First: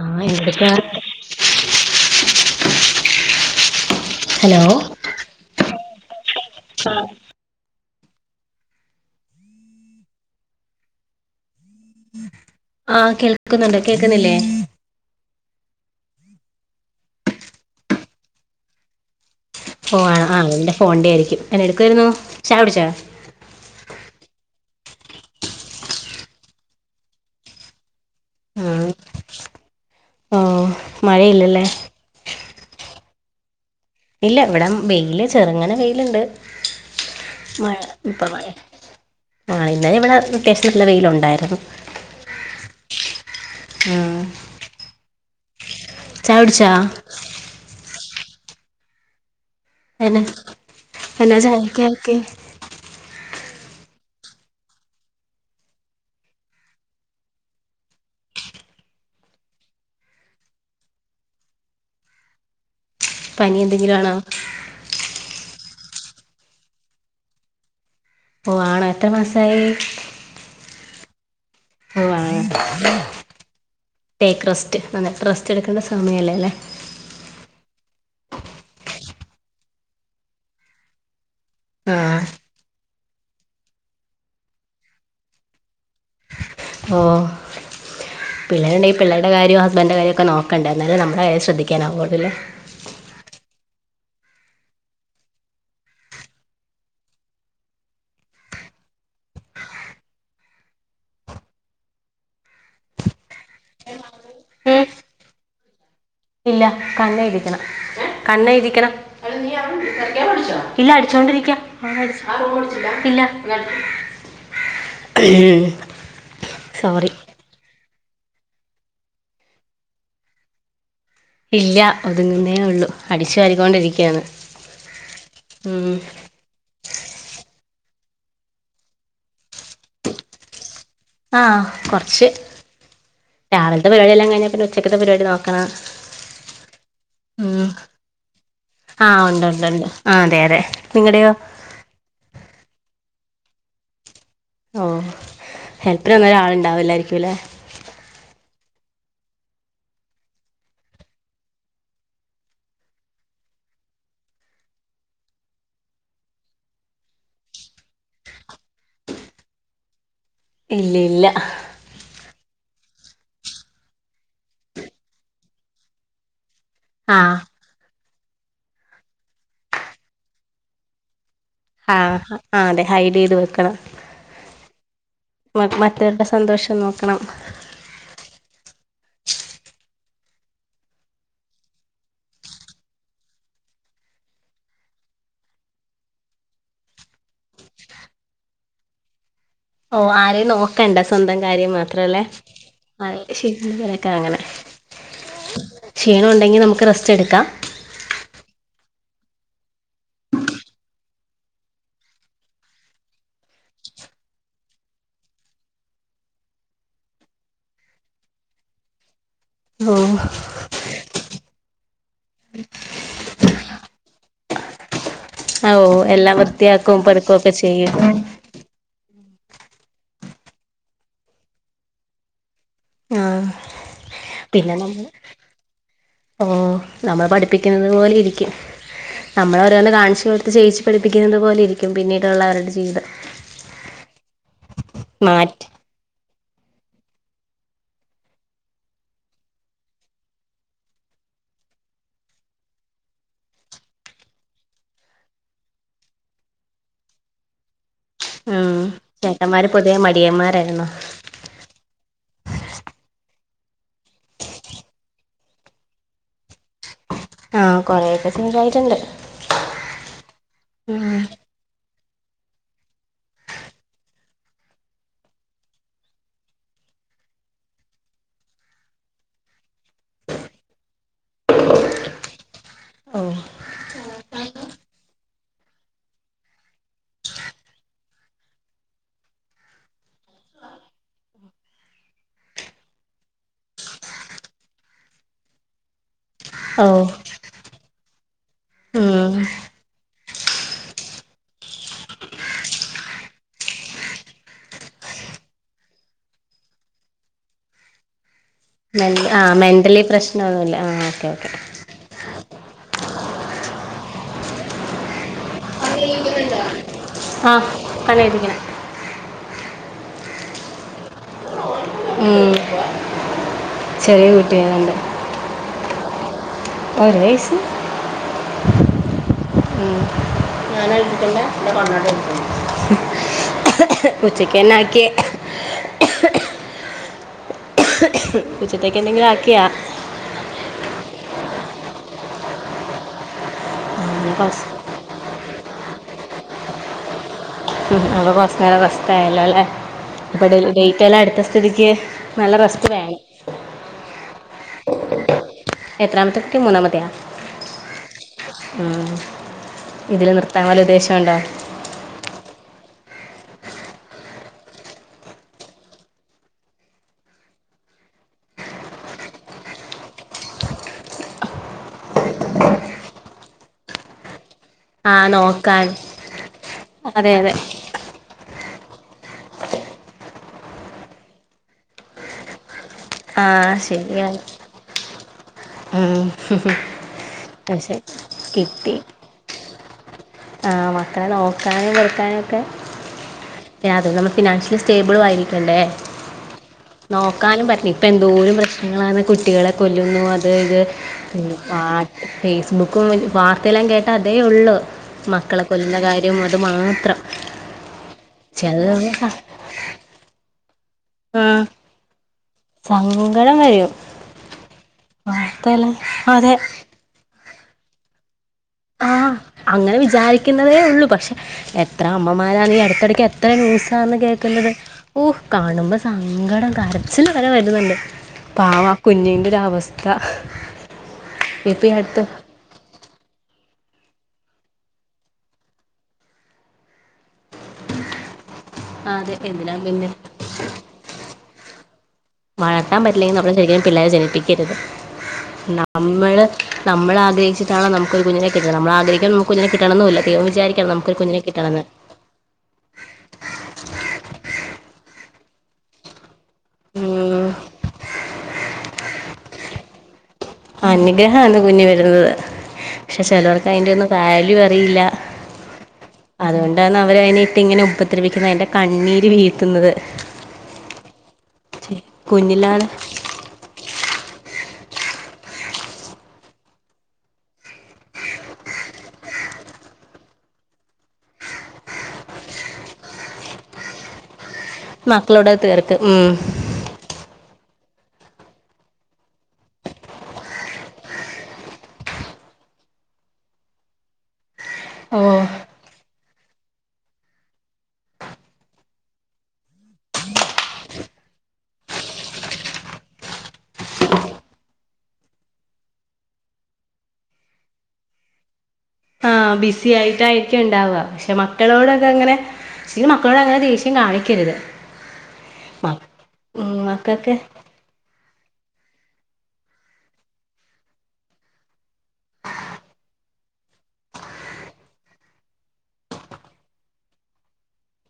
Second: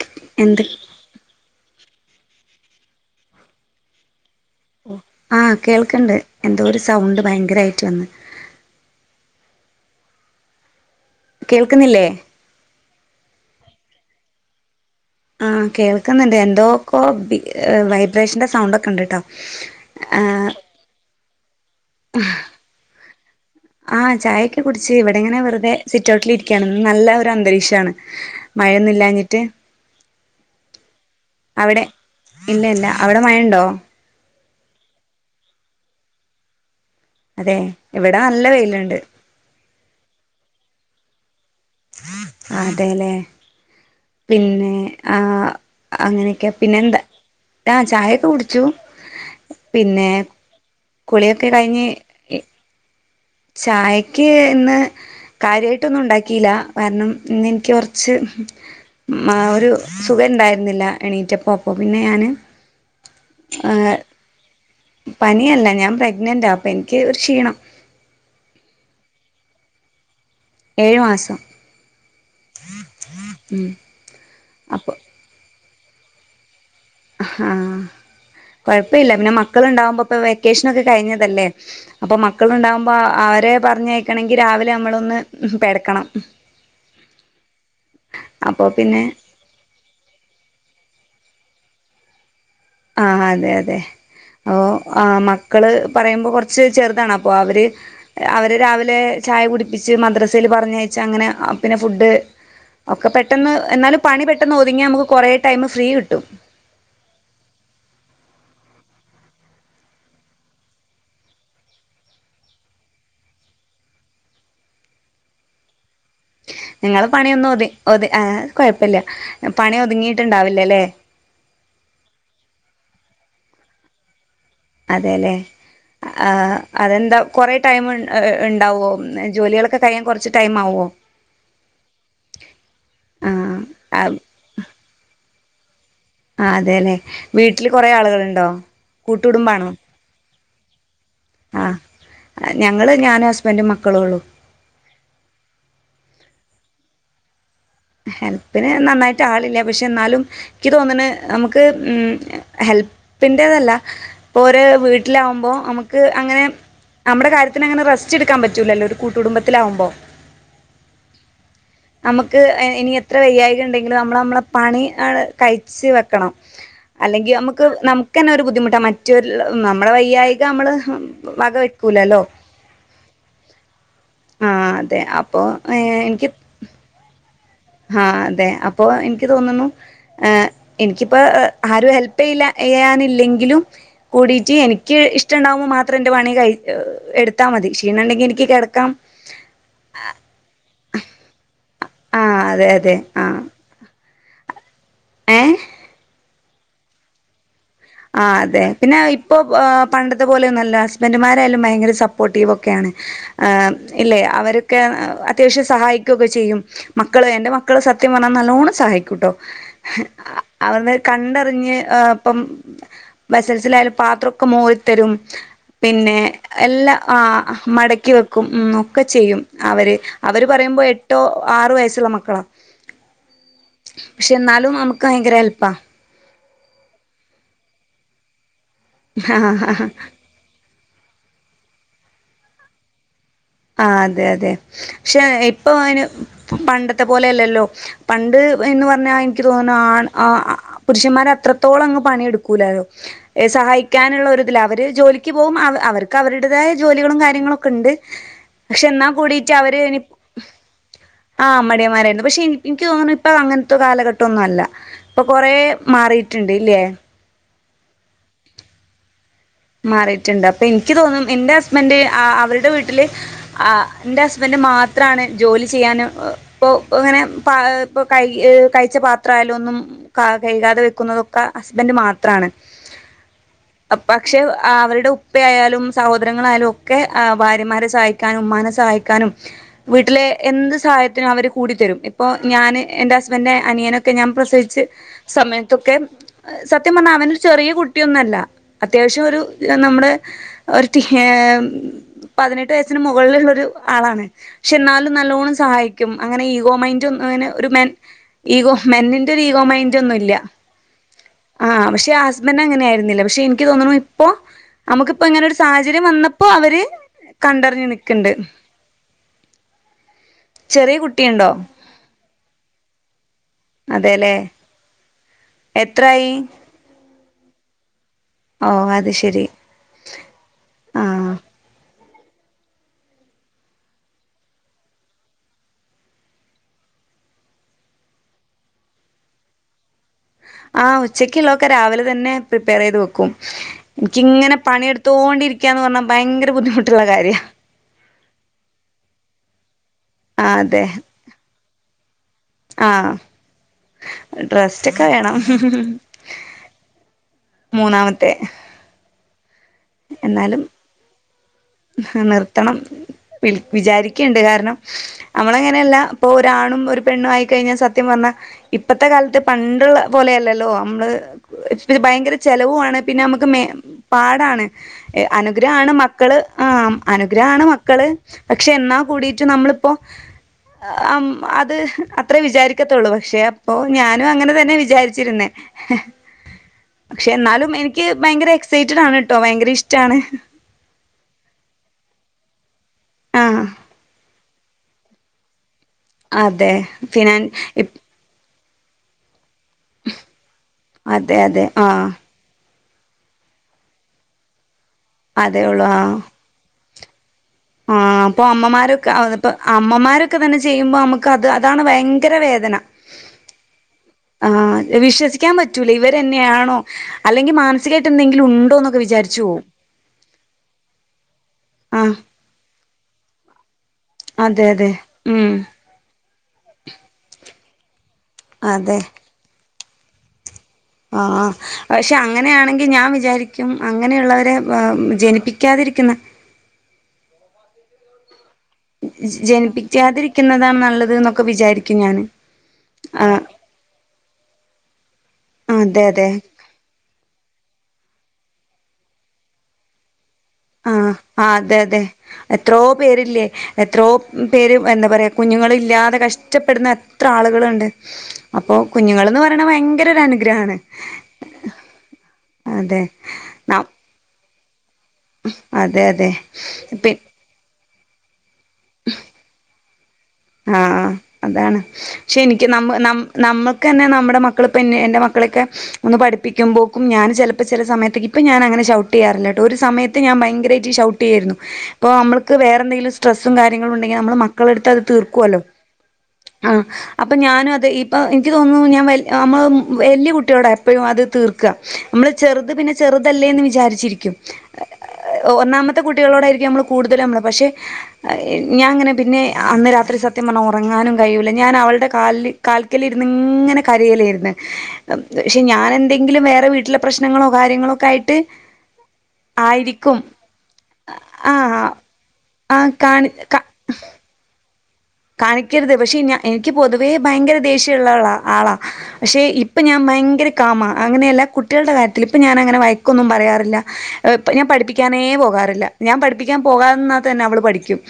ആ എന്ത് [unintelligible] ആ കേൾക്ക്ണ്ട് എന്തോ ഒരു സൗണ്ട് ഭയങ്കരായിട്ട് വന്ന് കേൾക്ക്ന്നില്ലേ ആ കേൾക്ക്ന്ന്ട് കേൾക്ക്ന്നില്ലേ ആ കേൾക്ക്‌ന്ന്ണ്ട് എന്തോക്കോ ബി വൈബ്രേഷന്റെ സൗണ്ട് ഒക്കെ ഇണ്ട്ട്ടോ ഓ ആ ആ എന്റെ ഫോൺന്റെ ആയിരിക്കും എന്ന എടുക്കായിരുന്നു ചാ വുടിച്ചാ ആഹ് ചായൊക്കെ കുടിച്ച് ഇവിടെ ഇങ്ങനെ വെറുതെ സിറ്റ്ഔട്ടിലിരിക്കുകയാണ് ഇന്ന് നല്ല ഒരു അന്തരീക്ഷമാണ് ആഹ് മഴയൊന്നും ഇില്ലാഞ്ഞിട്ട്. ഓ മഴയില്ലല്ലേ? ഇല്ല ഇല്ല അവിടെ മയ ഉണ്ടോ? ഇല്ല, ഇവിട വെയില് ചെറുങ്ങനെ വെയില്ണ്ട്. അതെ മഴ ഇവിടെ ഇപ്പമഴ നല്ല വെയില്ണ്ട് ആ ഇന്നലെ ഇവിടെ [unintelligible] വെയിലുണ്ടായിരുന്നു. അതേല്ലേ ആഹ് പിന്നെ ആ ചായ അങ്ങനെയൊക്കെ കുടിച്ചാ പിന്നെ എന്താ, ആ ചായയൊക്കെ കുടിച്ചു പിന്നെ എന്നാ എന്നാ കുളിയൊക്കെ കഴിഞ്ഞ് ചായക്കാക്കി ചായക്ക് ഇന്ന് കാര്യമായിട്ടൊന്നും ഉണ്ടാക്കിയില്ല കാരണം ഇന്ന്െനിക്ക് കുറച്ച് ഒരു സുഖം ഇണ്ടായിരുന്നില്ല എണീറ്റപ്പ അപ്പൊ പിന്നെ ഞാന് പനി എന്തെങ്കിലും ആണോ പനിയല്ല ഞാൻ പ്രഗ്നന്റാപ്പൊ എനിക്ക് ഒരു ക്ഷീണം ഓ ആണോ എത്ര മാസായി ഏഴ് മാസം [unintelligible] ടേക്ക് അപ്പോൾ റസ്റ്റ് റസ്റ്റ് [unintelligible] സമയല്ലേ അല്ലേ ആ കുഴപ്പമില്ല പിന്നെ മക്കളുണ്ടാാവുമ്പോ ഇപ്പൊ വെക്കേഷൻൊക്കെ കഴിഞ്ഞതല്ലേ അപ്പൊ ആഹ് മക്കളുണ്ടാവുമ്പോ ആാ അവരെ പറഞ്ഞയക്കണങ്കി രാവിലെ നമ്മളൊന്ന് പെടക്കണം [unintelligible] അപ്പൊ പിള്ളേരുണ്ടെങ്കിൽ പിന്നെ പിള്ളരുടെ കാര്യോ ഹസ്ബൻഡന്റെ കാര്യ ഒക്കെ നോക്കണ്ട എന്നാലും നമ്മള കാര്യ ശ്രധിക്കൻാവൊള്ളൂ ലെ ആ അതെ അതെ ഓ ആ മക്കള് പറയുമ്പോ കുറച്ച് ചെറുതാണ് അപ്പൊ അവര് അവര് രാവിലെ ചായ കുടിപ്പിച്ച് മദ്രസൽ പറഞ്ഞയച്ചാ അങ്ങനെ പിന്നെ ഫുഡ് ഒക്കെ പെട്ടെന്ന് എന്നാലും പണി പെട്ടെന്ന് ഏ ഒതുങ്ങാ നമുക്ക് കുറെേ ടൈം ഫ്രീ കി ഇല്ല [unintelligible] [unintelligible] [unintelligible] [unintelligible] നിങ്ങള് സോറി പണിയൊന്നതി [unintelligible] ആ കുഴപ്പില്ല പണി ഒതുങ്ങിയിട്ടുണ്ടാവില്ലല്ലേ ഇല്ല ഒതുങ്ങുന്നേ ഉള്ളു അടിച്ചു വലിക്കൊണ്ടിരിക്കയാണ് അതെല്ലെ ആ അതെന്താ കൊറേ ടൈം ഉണ്ടാവുമോ ജോലികളൊക്കെ കഴിയാൻ കുറച്ച് ടൈംമാവുമോ ആഹ കൊർച്ച് ആഹ് രാവിൽത്തെ പരിപാടിയെല്ലാം കഴിഞ്ഞാ പിന്നെ ഉച്ചക്കത്തെ പരിപാടി നോക്കണോം. ആ അതെല്ലെ വീട്ടില് കൊറേ ആളുകൾണ്ടോ ആ കൂട്ട് ഉണ്ട് ഉണ്ട് കുടുംബാണോ? ഉണ്ട് ആ അതെ അതെ നിങ്ങളുടെയോ ആഹ് ഞങ്ങള് ഞാനും ഹസ്ബൻറും മക്കളോള്ളു. ഓ ഹെൽപ്ന് ഒന്നരാളുണ്ടാവുലായിരിക്കുംല്ലേ? ഹെൽപ്പിന് നന്നായിട്ട് ആളില്ല പക്ഷെ ന്നാലും ഇക്ക് തോന്ന്ണെ അമ്മക്ക് ഉം ഹെൽ പിന്റെതല്ല ഇപ്പോരേ വീട്ടിലാവുമ്പോ അമ്മക്ക് അങ്ങനെ അമ്മടെ കാര്യത്തിന് അങ്ങനെ റസ്റ്റ്ട്ക്കാൻ പറ്റൂലല്ലോ ഒരു കൂട്ടുടുംബത്തിലാവുമ്പോ ഇല്ല്യ ഇല്ല്യ അമ്മക്ക് എനി എത്ര വയ്യായികണ്ടെങ്കിലും നമ്മൾ നമ്മളെ പണി അ കഴിച് വെക്കണം. ആ അല്ലെങ്കി നമ്മക്ക് നമുക്കെന്നെ ഒരു ബുദ്ധിമുട്ടാ മറ്റ് നമ്മളെ വയ്യായിക നമ്മള് വക ആ വെക്കൂലല്ലോ ആ അതെ ഹൈടെയ്ത് വെക്കണം. ആഹ് അതെ അപ്പൊ മ മറ്റൊൽടെ സന്തോഷം നോക്കണം. ആ അതെ അപ്പൊ എനിക്ക് തോന്നുന്നു എനിക്കിപ്പോ ആരും ഹെൽപ് ചെയ്ല്ല ചെയ്യാനില്ലെങ്കിലും കൂടിട്ട് എനിക്ക് ഇഷ്ടണ്ടാകുമ്പോ മാത്രം ന്റെ പണി കയ് എടുത്താ മതി. ക്ഷീണണ്ടെങ്കി എനിക്ക് കെടക്കാം. ഓ ആരെയും നോക്കണ്ട സ്വന്തം കാര്യം മാത്രല്ലേ ആഹ് അതെ അതെ ആ ശ ആഹ് ക്കങ്ങനെ ഏഹ് ക്ഷീണം ഉണ്ടെങ്കിൽ നമുക്ക് റെസ്റ്റ് എടുക്കാം. ആ അതെ പിന്നെ ഇപ്പൊ പണ്ടത്തെ പോലെയൊന്നല്ല ഹസ്ബൻഡുമാരായാലും ഭയങ്കര സപ്പോർട്ടീവൊക്കെയാണ്. ആം ഇല്ലേ അവരൊക്കെ അത്യാവശ്യം സഹായിക്കൊക്കെ ചെയ്യും മക്കള് എന്റെ മക്കള് സത്യം പറഞ്ഞാൻ നല്ലോണം സഹായിക്കൂട്ടോ ഓ അവര് കണ്ടറിഞ്ഞ് അപ്പം ബസൽസിലായാലും പാത്രോക്കെ മോറിത്തരും. ഓ പിന്നെ എല്ലാം എല്ലാ വൃത്തിയാക്കും ആ പെറുക്കും ഒക്കെ ചെയ്യും മടക്കി വെക്കും ഉം ഒക്കെ ചെയ്യും അവര് അവര് പറയുമ്പോ എട്ടോ ആറ് വയസ്സുള്ള മക്കളാ ആ ക്ഷെന്നാലും പിന്നെ മ്മക്ക് നമ്മൾ ഭയങ്കര ഹെല്പ്പാ. ഓ നമ്മൾ പഠിപ്പിക്കുന്നത് പോലെ ഇരിക്കും നമ്മള ഓരോന്ന് കാണിച്ചു കൊട്ത്ത് ചെയ്യിച്ച്പഠിപ്പിക്കുന്നത് പോലെരിക്കും പിന്നീടുള്ളവരുടെ ജീവിതം. ആ അതെ അതെ ക്ഷെ മാറ്റി ഇപ്പൊ അയ്‌ന് പണ്ടത്തെ പോലെയല്ലല്ലോ പണ്ട് ന്ന് പറഞ്ഞാ നിക്ക് തോന്ന്ണ് ആണ് ആ പുരുഷന്മാർ അ ത്രത്തോളങ്ങ് പണിയെടുക്കൂലലോ സഹായിക്കാനുള്ള ഒരുതിൽ അവര് ജോലിക്ക് പോവും അവര്ക്ക് അവരുടെ തായ ജോലികളും കാര്യങ്ങളൊക്കെണ്ട്. ഉം പക്ഷെ എന്നാ ചേട്ടന്മാര് പൊതുവെ മടിയന്മാരായിന്നോ? ആ മടിയന്മാരായിര്ന്ന് പക്ഷെ നിക്ക് തോന്ന്ണ് പ്പൊ അങ്ങൻത്തെ കാലഘട്ടൊന്നല്ല ഇപ്പൊ കൊറേ മാറിയിട്ടുണ്ട് ല്ലേ ആ കൊറെക്കെ ചേഞ്ചായ്ട്ട്ണ്ട്. മാറിയിട്ട്ണ്ട് അപ്പൊനിക്ക് തോന്നും എന്റെ ഹസ്ബന്റ് ആ അവരുടെ വീട്ടില് ആ ന്റെ ഹസ്ബന്റ് മാത്രാണ് ജോലി ചെയ്യാന് ഒ പൊ ന്നേ പ്ആ കഴിച്ച പത്രായാലും ഒന്നും കെഴ്കാതെ വെക്കുന്നതൊക്കെ ഹസ്ബൻഡ് മാത്ര ത്രാണ്. ഓ ക്ഷേ അവരുടെ ഉപ്പയായാലും സഹോദരങ്ങളായാലും ഒക്കെ ഭാര്യമാരെ സഹായിക്കാനും ഉമ്മാനെ സഹായിക്കാനും വീട്ടില് എന്ത് സഹായത്തിനും അവര് കൂടി തെരും ഇപ്പോ ഞാൻ എന്റെ ഹസ്ബന്റെ അനിയനൊക്കെ ഞാ ഞാൻ പ്രസവിച്ച് സമയത്തൊക്കെ ഓ സത്യം പറഞ്ഞാ അവനൊരു ചെറിയ കുട്ടിയൊന്നല്ല. അത്യാവശ്യം ഉം ഒരു നമ്മുടെ ഒരു ടി പതിനെട്ട് വയസ്സിന് മുകളിലുള്ളൊരു ആളാ പക്ഷെ ന്നാലും നല്ലോണം സഹായിക്കും അങ്ങനെ ഈഗോ മൈൻണ്ടൊ അങ്ങനെ ഒരു മെൻ ഈഗോ മെന്റ മെന്റിന്റെ ആ ഒരു ഈഗോ മെന്റലി മൈന്റോന്നുല്ല പ്രശ്നമൊന്നുമില്ല ആ ഓക്കെ ഓക്കെ ആ പക്ഷെ വന് അങ്ങനെ ആയിരുന്നില്ല പക്ഷെനിക്ക് തോന്നുന്നു ഇപ്പോ അമ്മക്പ്പോ ഇങ്ങനൊരു സാഹചര്യം വന്നപ്പോ അവര് ആ കണ്ടറിഞ്ഞു നിക്ക്ണ്ട്. പണിയെടുക്കണം ചെറിയ കുട്ടിയുണ്ടോ? ഉം ചെറിയ കുട്ട്യാള്ണ്ട് എന്തായി ഓ അത് ശെരി ഉം ഞാൻ [unintelligible] എന്റെ കണ്ണാടി ഉച്ചക്ക് തന്നെ ആക്കി ഉച്ചത്തേക്ക് എന്തെങ്കിലും ആക്ക്യോ ആ ഉച്ചക്കുള്ളതൊക്കെ രാവിലെ തന്നെ പ്രിപ്പയർ ചെയ്ത് വെക്കും അങ്ങനെ എനിക്കിങ്ങനെ കുറച്ച് പണിയെടുത്തോണ്ടിരിക്കയാന്ന് പറഞ്ഞാ ഭയങ്കര ബുദ്ധിമുട്ടുള്ള കാര്യാ നമ്മള് കുറച്ച് നേരം റസ്റ്റ്‌ ആയല്ലോ അല്ലേ ഇപ്പം ആഹ് അതെ ഡേറ്റ് എല്ലാം എടുത്ത സ്ഥിതിക്ക് നല്ല റെസ്റ്റ് ആഹ് വേണം റെസ്റ്റൊക്കെ വേണം എത്രാമത്തെ കുട്ടി മൂന്നാമത്തെയാ മൂന്നാമത്തെ ഇതില് നിർത്താൻ വെല്ല ഉദ്ദേശം ഉണ്ടോ ഹാ നിർത്തണം വിചാരിക്കയുണ്ട് കാരണം നമ്മള് അങ്ങനെയല്ല ഇപ്പൊ ഒരാണും ഒരു പെണ്ണും ആയിക്കഴിഞ്ഞാൽ സത്യം പറ ഞ്ഞാൽ ഇപ്പത്തെ കാലത്ത് പണ്ടുള്ള പോലെയല്ലല്ലോ നമ്മള് ഭയങ്കര ചെലവുവാണ് പിന്നെ നമുക്ക് മെ പാടാണ് ആ നോക്കാൻ അനുഗ്രഹാണ് മക്കള് ആഹ് അതെ അതെ അനുഗ്രഹമാണ് മക്കള് പക്ഷെ എന്നാ കൂടീട്ട് നമ്മളിപ്പോ ആഹ് അം അത് അത്രയും വിചാരി ത്തുള്ളൂ പക്ഷെ ആ അപ്പൊ ഞാനും ശരിയാണ് അങ്ങനെ തന്നെയാ വിചാരിച്ചിരുന്നേ ഉം പക്ഷെ എന്നാലും പക്ഷേ എനിക്ക് ഭയങ്കര എക്സൈറ്റഡ് ആണ് കേട്ടോ ഭയങ്കര ഇഷ് ആഹ് മക്കളെ നോക്കാനും എടുക്കാനും ഒക്കെ ആഹ് അതേ നമ്മള് ഫിനാൻഷ്യലി സ്റ്റേബിളും ആയിരിക്കണ്ടേ അതെ ഫിനാൻ നോക്കാനും പറ്റി ഇപ് ഇപ്പം എന്തോരു പ്രശ് നങ്ങളാണ് കുട്ടികളെ കൊല്ലുന്നു അത് ഇത് അതെ അതെ ആഹ് [unintelligible] ബുക്കും വാർത്തയെല്ലാം കേട്ടാ അതേ ഉള്ളു അതേ മക്കളെ ഒള്ളൂ കൊല്ലുന്ന ആഹ് കാര്യവും അത് മാത്രം ആഹ് അപ്പൊ ചില അമ്മമാരൊക്കെ അതിപ്പോ അമ്മമാരൊക്കെ തന്നെ ചെയ് ചെയ്യുമ്പോ നമുക്ക് ആ അത് അതാണ് ഭയങ്കര വേദന സങ്കടം വരും ആഹ് വിശ്വസിക്കാൻ പറ്റൂല വാർത്തയെല്ലാം ഇവര് അതെ തന്നെയാണോ അല്ല് അല്ലെങ്കിൽ മാനസികമായിട്ട് എന്തെങ്കിലും ഉ ആഹ് അങ്ങനെ വിചാരിക്കുന്നതേ ഉള്ളൂ പക്ഷെ എത്ര ആഹ് അമ്മമാരാണ് ഈ അടുത്തെടക്ക് എത്ര ന്യൂസാന്ന് അതെ കേൾക്കുന്നത് അതെ ഓഹ് ഉം കാണുമ്പോ സ സങ്കടം കരച്ചില് വരെ വരുന്നുണ്ട് പാവം ആ അതെ കുഞ്ഞിന്റെ ഒര് അവസ്ഥ ആഹ് ഇപ്പം ഈ പക്ഷെ അടുത്ത് അങ്ങനെയാണെങ്കിൽ ഞാൻ വിചാരിക്കും അങ്ങനെയുള്ളവരെ ജനിപ്പിക്കാതിരിക്കുന്ന അതെ എന്തിനാ പിന്നെ ജനിപ്പിക്കാതിരിക്കുന്നതാണ് നല്ലത് എന്നൊക്കെ വിചാരിക്കും ഞാന് വളർത്താൻ പറ്റിയില്ലെങ്കിൽ ആഹ് നമ്മള് ശരിക്കും പിള്ളേരെ ജനിപ്പിക്കരുത് അതെ അതെ നമ്മള് നമ്മൾ ആഗ്രഹിച്ചിട്ടാണോ ന മ്മക്ക് കുഞ്ഞിനെ കിട്ടണത് നമ്മള് ആഗ്രഹിക്കുമ്പം നമുക്ക് കുഞ്ഞിനെ കിട്ടണം എന്നുമില്ല ദൈവം വിചാ ആഹ് ആഹ് അതെ അതെ എത്രോ പേരില്ലേ എത്രയോ പേര് എന്താ പറയാ കുഞ്ഞുങ്ങളില്ലാതെ കഷ്ടപ്പെടുന്ന എത്ര ഉം ആളുകളുണ്ട് അപ്പൊ കുഞ്ഞുങ്ങൾന്ന് പറയണെ ഭയങ്കര ഒരു അനു അനുഗ്രഹാന്ന് കുഞ്ഞ് വരുന്നത് അതെ പക്ഷെ ചിലർക്ക് ന അതിന്റെ ഒന്നും വവാല്യൂ അറിയില്ല അതെ അതെ അതുകൊണ്ടാണ് പി അവര് അതിനെ ഇട്ടിങ്ങനെ ഉ ഉപദ്രവിക്കുന്നെ അതിന്റെ കണ്ണീര് വീഴ്ത്തുന്നത് ആഹ് അതാണ് പക്ഷെ എനിക്ക് കുഞ്ഞിലാണ് നമ്മ നമ്മൾക്ക്ന്നെ നമ്മ നമ്മുടെ മക്കളിപ്പോൾ എന്നേ എന്റെ മക്കളെക്കെ ഒന്ന് പഠിപ്പിക്കാൻ പോക്കും ഞാൻ ചിലപ്പോ ചില സമയത്തേ ഇപ്പം ഞാന് അങ്ങനെ ഷൗട്ട് ചെയ്യാറ് ഇല്ല കേട്ടോ ഒരു സമയത്ത് ഞാൻ ഭയങ്കരമായിട്ട് ഷൗട്ട് ചെയ്യുമായിരുന്നു അപ്പോൾ നമ്മക്ക് വേറെന്തെങ്കിലും സ്ട്രെസും കാര്യങ്ങളും ഉണ്ടെങ്കിൽ നമ്മള് മ മക്കള എടുത്ത് അത് മക്കളോട് തീർക്കുമല്ലോ തീർക്ക് ഉം ആഹ് അപ്പൊ ഞാന് അത് ഈ ഇപ്പം എനിക്ക് തോന്നുന്നു ഞാൻ വല്യ നമ്മൾ വലിയ കുട്ടിയോടാ എപ്പോഴും അത് തീർക്കുക നമ്മള് ചെറുത് പിന്നെ ചെറുത് തെല്ലെന്നു വിചാരിച്ചു ഇരിക്കും ഓ ഒന്നാമത്തെ കുട്ടികളോടായിരിക്കും നമ്മള് കൂടുതല നമ്മള് പക്ഷെ ഞാൻങ്ങെന്നെന്ന് അത്ര സത്യം വ ഉറങ്ങാനും കഴിയൂല്ല ഞാൻ അവളുടെ ക കാൽക്കല്ിന്ന് ഇങ്ങനെ കരയലായിന്ന് പക്ഷെ ഞാൻ എന്തെങ്കിലും വേറെ വീട്ടിലെ പ്രശ്നങ്ങളോ കാര്യങ്ങളൊക്കെ ആയിട്ട് ആഹ ബിസി ആയിരിക്കും ആയിട്ടായിരിക്കും ഇണ്ടാവാ പക്ഷെ ആഹ് മക്കളോടൊക്കെ അങ്ങനെ ആഹ് ശും കാണി മക്കളോട് അങ്ങനെ ക ദേഷ്യം കാണിക്കരുത് കാണിക്കരുത് പക്ഷെ ഇ എനിക്ക് ഉം പൊതുവേ മക്കൾക്ക് ഭയങ്കര ദേഷ്യമുള്ളവളാ ആളാ പക്ഷെ ഇപ്പൊ ഞാൻ ഭയങ്കര കാമ അങ്ങനെയല്ല കുട്ടികളുടെ കാര്യത്തിൽ ഇപ്പ ഞാൻ അങ്ങനെ വയക്കൊന്നും പറയാ റ ഞാൻ പഠിപ്പിക്കാനേ പോകാറില്ല ഞാൻ പഠിപ്പിക്കാൻ പോകാന്നാകത്ത തന്നെ അവള് പഠിക്കും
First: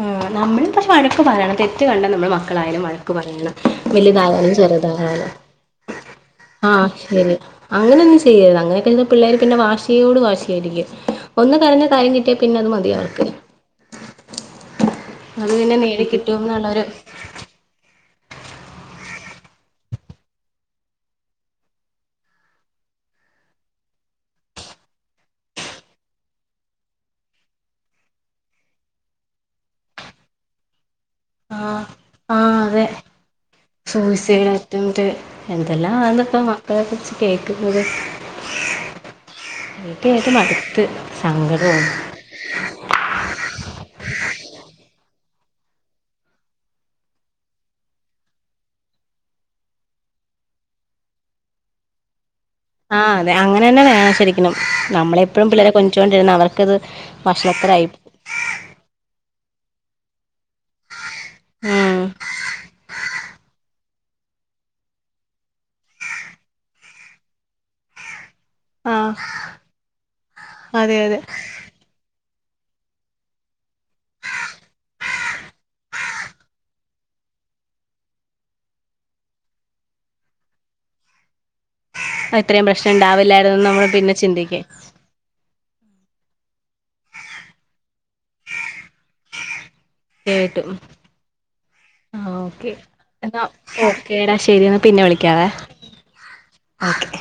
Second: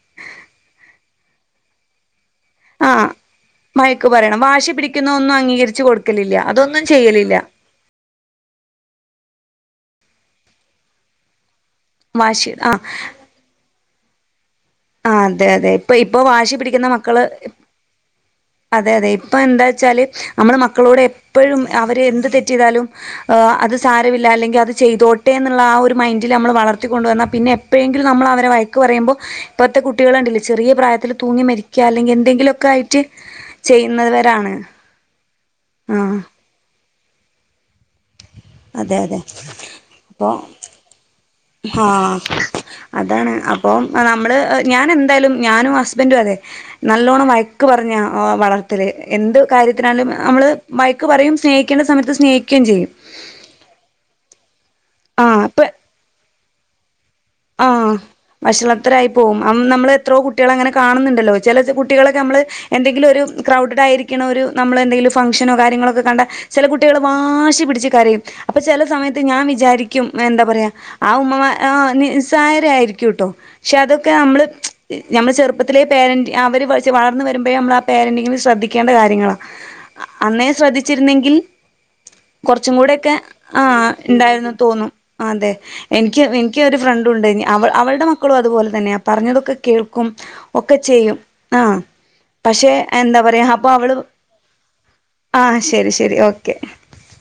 ആ നമ്മളള് പക്ഷെ വഴക്ക് തെറ്റ് കണ്ട നമ്മള് മ മക്കളായാലും ആഹ് വഴക്ക പറയണം വഴക്ക് പറയണം. വലുതായാലും വാശി പിടിക്കുന്ന ചെറുതായാലും ഒന്നും അംഗീകരിച്ച് കൊടുക്കലില്ല. അതൊന്നും ആഹ് ചെയ്യലില്ല. ശെരി അങ്ങനെയ ഒന്നും ചെയ്യരുത് അങ്ങനെക്കെ ചെയ്താൽ പിള്ളേര് വാശി യോ ട് വാശിയായിരിക്കും ഒന്ന് കരഞ്ഞ കാര്യം കിട്ടിയാൽ വാശി പിന്നെ അത് ആഹ് മതി അവർക്ക് ആഹ് അതെ അത് അതെ. പിന്നെ ഇപ്പൊ ഇപ്പൊ നേടിക്കിട്ടും വാശി എന്നുള്ളൊരു പിടിക്കുന്ന മക്കള് അതെ അതെ ഇപ്പൊ എന്താ വച്ചാല് നമ്മള് മക്കളോട് എപ്പോഴും അവര് എന്ത് തെററ്റ് ചെയ്താലുംഹ അത് സാരമില്ല അല്ലെങ്കിൽ അത് ചെയ്തോട്ടെ എന്നുള്ള ആ ഒരു മൈൻഡില് നമ്മൾ വളർത്തിക്ക കൊണ്ടുവന്നൽ പിന്നെ എപ്പോഴെങ്കിലും നമ്മൾ അവരെ പറയുമ്പോ ഇപ്പഴത്തെ കുട്ടികളു ഉണ്ട ചെറിയ പ്രായത്തിൽ തൂങ്ങി മരിക്കുക അല്ലെങ്കിൽ എന്തെങ്കിലുമ ഒക്കെ ആയിട്ട് സൂസൈഡ് ചെയ്യുന്നവരാണ് അറ്റംറ്റ് എന്തെല്ലാം ആ ആഹ് ഇപ്പ മക്കളെ കുറിച്ച് കേക്കുന്നത് അതെ അതെ ത് ഏത് അടുത്ത് സങ്കട ആഹ അതാണ് അപ്പം നമ്മള് ഞൻ എന്തായാലും ഞാനും ഹുസ്ബൻഡ് നല്ലോണം വഴക്ക് പറഞ്ഞാ വളർത്തൽ നമ്മള് ബൈക്ക് പറയും സ്നേഹിക്കേണ്ട സമയത്ത് സ്നേഹ ആഹ് അതെ അങ്ങനെ തന്നെ വേണം ശരിക്കും നമ്മളെപ്പോഴും പിള്ളേരെ കൊഞ്ചിച്ചോണ്ട് ഇരുന്നാൽ അവർക്കത് ആ വഷളത്തരായി വഷളത്തരായി പോകും നമ്മൾ എത്രോ കുട്ടി കുട്ടികൾ അങ്ങനെ കാണുന്നുണ്ടല്ലോ ചില ഉം കുട്ടികളൊക്കെ നമ്മള് എന്തെങ്കിലും ഒരു ക്രൗഡ് ആയിരിക്കും ക്ക ണ ഒരു നമ്മൾ എന്തെങ്കിലും ഫംഗ്ഷനോ കാര്യങ്ങളൊക്കെ കണ്ട ചില കുട്ടികള് വാശി പിടിച്ച് കരയും അപ്പൊ ചില ആഹ് സമയത്ത് ഞാൻ വിചാരിക്കും എന്താ പറയാ അതെ ആ അതെ ഉമ്മ സാ ഹ ചര്യം ആയിരിക്കും കേട്ടോ പക്ഷെ അതൊക്കെ നമ്മള് നമ്മള് ചെറുപ്പത്തിലെ പേരന്റ് അവർ വളർന്ന് വരുമ്പോഴ നമ്മള ആ പേരന്റിങ്ങ ശ്രദ്ധിക്കേണ്ട കാര്യങ്ങളാ അന്നേ ശ്രദ്ധിച്ചിരുന്നെങ്കിൽ ഇത്രയും കുറച്ചും പ്രശ്നം കൂടൊ ക്കെ ഉണ്ടാവില്ലായിരുന്നുന്ന് ആഹ നമ്മൾ പിന്നെ ഉണ്ടായിന്ന് ചിന്തിക്കും തോന്നും അതെ എനിക്ക് എനിക്ക് ഒരു ഫ്രണ്ടു ണ്ട് കഞ് അവൾ അവളുടെ മക്കളും അതുപോലെ തന്നെയാണ് പറഞ്ഞതൊക്കെ കേൾക്കും കേട്ടു ഒക്കെ ചെയ്യും ആഹ ആഹ് പക്ഷെ ഓക്കെ എന്താ എന്നാ പറയാ അപ്പൊ അവള് ഓക്കേടാ ശരി എന്നാ പിന്നെ വിളിക്കാവേ ആഹ ശരി ശരി ഓക്കെ ഓക്കെ